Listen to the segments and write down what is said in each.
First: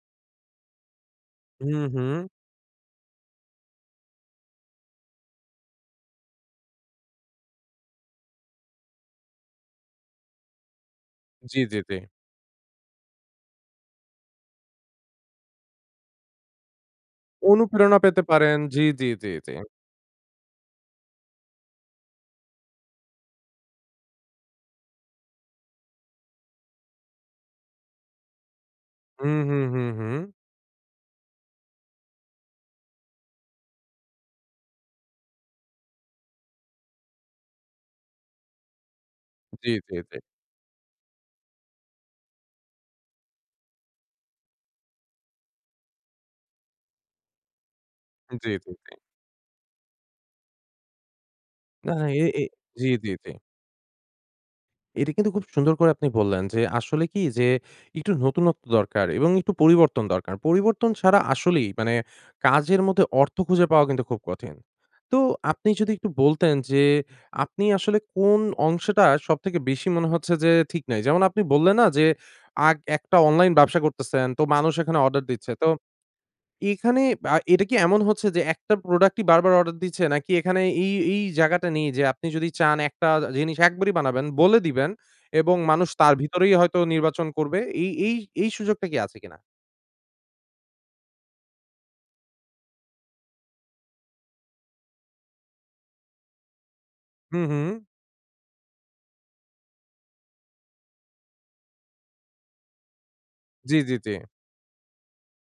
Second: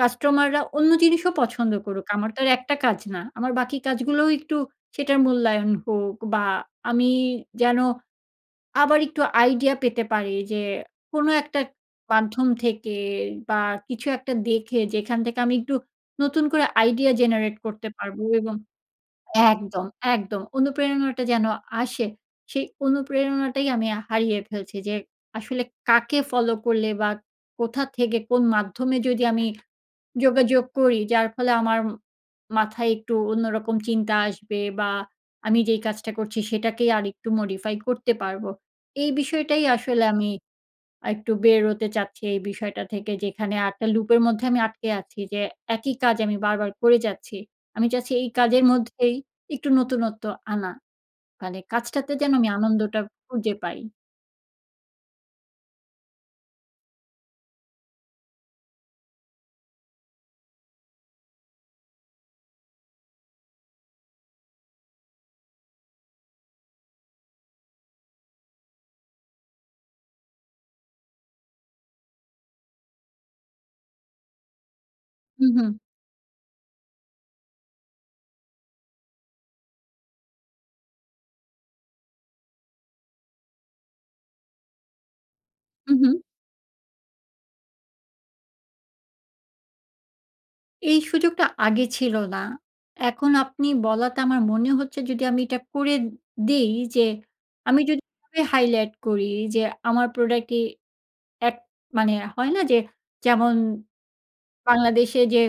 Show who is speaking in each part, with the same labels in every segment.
Speaker 1: কাস্টমাররা অন্য জিনিসও পছন্দ
Speaker 2: হুম,
Speaker 1: করুক,
Speaker 2: হুম।
Speaker 1: আমার তো আর একটা কাজ না। আমার বাকি কাজগুলোও একটু সেটার মূল্যায়ন হোক বা আমি যেন আবার একটু আইডিয়া পেতে পারি। যে কোনো
Speaker 2: জি,
Speaker 1: একটা ক
Speaker 2: জি, জি।
Speaker 1: মাধ্যম থেকে বা কিছু একটা দেখে। যেখান থেকে আমি একটু নতুন করে আইডিয়া জেনারেট করতে
Speaker 2: অনুপ্রেরণা পেতে
Speaker 1: পারবো এবং
Speaker 2: পারেন। জি, জি, জি, জি।
Speaker 1: একদম, একদম অনুপ্রেরণাটা যেন আসে। সেই অনুপ্রেরণাটাই আমি আ হারিয়ে ফেলছি। যে আসলে কাকে ফলো করলে বা কোথা থেকে কোন মাধ্যমে যদি
Speaker 2: হুম,
Speaker 1: আমি
Speaker 2: হুম, হুম, হুম।
Speaker 1: যোগাযোগ করি, যার ফলে আমার ম মাথায় একটু অন্যরকম চিন্তা আসবে? বা আমি যেই কাজটা করছি সেটাকেই আরেকটু মডিফাই করতে পারবো, এই বিষয়টাই
Speaker 2: জি, জি,
Speaker 1: আসলে
Speaker 2: জি।
Speaker 1: আমি আর একটু বের হতে চাচ্ছি এই বিষয়টা থেকে। যেখানে আরেকটা লুপের মধ্যে আমি আটকে আছি। যে একই কাজ আমি বারবার করে যাচ্ছি। আমি চাচ্ছি এই
Speaker 2: জি,
Speaker 1: কাজের
Speaker 2: জি, জি।
Speaker 1: মধ্যেই একটু নতুনত্ব আনা। মানে
Speaker 2: না
Speaker 1: কাজটাতে
Speaker 2: এ,
Speaker 1: যেন
Speaker 2: এ
Speaker 1: আমি
Speaker 2: জি,
Speaker 1: আনন্দটা
Speaker 2: জি, জি।
Speaker 1: খুঁজে পাই।
Speaker 2: এটা কিন্তু খুব সুন্দর করে আপনি বললেন, যে আসলে কি? যে একটু নতুনত্ব দরকার এবং একটু পরিবর্তন দরকার। পরিবর্তন ছাড়া আসলেই মানে কাজের মধ্যে অর্থ খুঁজে পাওয়া খুব কঠিন। তো আপনি যদি একটু বলতেন যে, আপনি আসলে কোন অংশটা সবথেকে বেশি মনে হচ্ছে যে ঠিক নাই? যেমন আপনি বললে না? যে আক একটা অনলাইন ব্যবসা করতেছেন। তো মানুষ এখানে অর্ডার
Speaker 1: হুম,
Speaker 2: দিচ্ছে। তো
Speaker 1: হুম।
Speaker 2: এখানে আ এটা কি এমন হচ্ছে যে একটা প্রোডাক্টই বার, বার অর্ডার দিচ্ছে? নাকি এখানে এই, এই জায়গাটা নেই যে আপনি যদি চান একটা আ জিনিস একবারেই বানাবেন বলে দিবেন, এবং মানুষ
Speaker 1: হু, হু।
Speaker 2: তার ভিতরেই হয়তো নির্বাচন করবে? এই, এই, এই সুযোগটা কি আছে কিনা?
Speaker 1: এই সুযোগটা আগে ছিল না। এখন আপনি বলাতে আমার মনে হচ্ছে যদি আমি এটা করে দেই। যে
Speaker 2: হুম, হুম।
Speaker 1: আমি যদি হাইলাইট করি যে, আমার প্রোডাক্টই এক মানে হয়না? যে যেমন
Speaker 2: জি, জি, জি।
Speaker 1: বাংলাদেশে যে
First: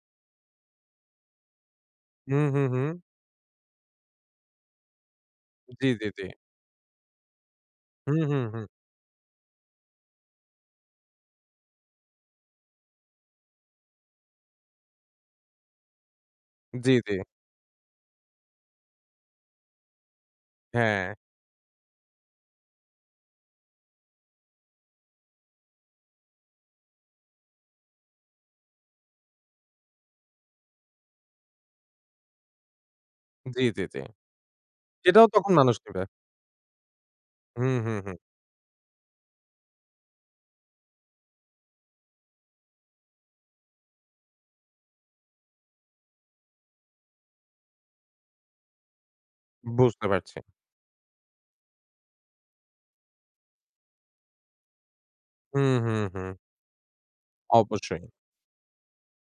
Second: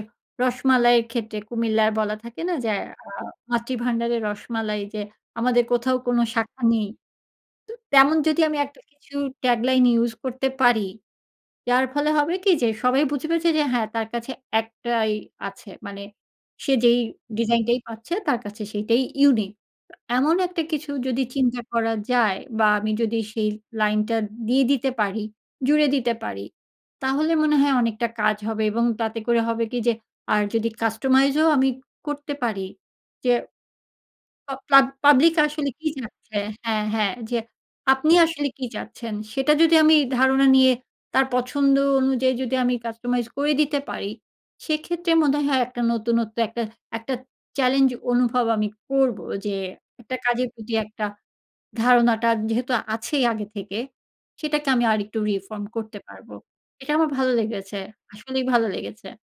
Speaker 1: রসমালাইয়ের ক্ষেত্রে কুমিল্লার বলা থাকে
Speaker 2: হুম,
Speaker 1: না?
Speaker 2: হুম,
Speaker 1: যে
Speaker 2: হুম।
Speaker 1: আ মাতৃভান্ডারের রসমালাই, যে আমাদের
Speaker 2: জি,
Speaker 1: কোথাও
Speaker 2: জি,
Speaker 1: কোন
Speaker 2: জি।
Speaker 1: শাখা নেই? তো
Speaker 2: হু,
Speaker 1: তেমন
Speaker 2: হু,
Speaker 1: যদি আমি
Speaker 2: হু।
Speaker 1: একটা কিছু ট্যাগলাইন ইউস করতে পারি, যার ফলে হবে কি যে, সবাই বুঝেছে যে, যে হ্যাঁ তার কাছে একটাই আছে। মানে সে
Speaker 2: জি,
Speaker 1: যেই
Speaker 2: জি।
Speaker 1: ডিজাইনটাই পাচ্ছে, তার কাছে সেইটাই ইউনিক। তো এমন একটা কিছু
Speaker 2: হ্যাঁ।
Speaker 1: যদি চিন্তা করা যায় বা আমি যদি সেই লাইন টা দিয়ে দিতে পারি, জুড়ে দিতে পারি, তাহলে মনে হয় অনেকটা কাজ হবে। এবং তাতে করে হবে কি যে আর যদি কাস্টমাইজ ও আমি করতে পারি। যে
Speaker 2: জি, জি, জি।
Speaker 1: পা প্লা
Speaker 2: সেটাও
Speaker 1: পাবলিক
Speaker 2: তখন
Speaker 1: আসলে
Speaker 2: মানুষ
Speaker 1: কি
Speaker 2: নিবে।
Speaker 1: চাচ্ছে হ্যাঁ, হ্যাঁ যে
Speaker 2: হু, হু,
Speaker 1: আপনি
Speaker 2: হু।
Speaker 1: আসলে কি চাচ্ছেন? সেটা যদি আমি ধারণা নিয়ে তার পছন্দ অনুযায়ী যদি আমি কাস্টমাইজ করে দিতে পারি, সেক্ষেত্রে মনে হয়, হয় একটা নতুনত্ব একটা, একটা চ্যালেঞ্জ অনুভব আমি করবো। যে
Speaker 2: বুঝতে
Speaker 1: একটা
Speaker 2: পারছি।
Speaker 1: কাজের প্রতি একটা ধারণাটা যেহেতু আছেই আগে থেকে, সেটাকে আমি আরেকটু reform
Speaker 2: হুম,
Speaker 1: করতে
Speaker 2: হুম, হুম।
Speaker 1: পারবো। এটা আমার ভালো লেগেছে।
Speaker 2: অবশ্যই।
Speaker 1: আসলেই ভালো লেগেছে।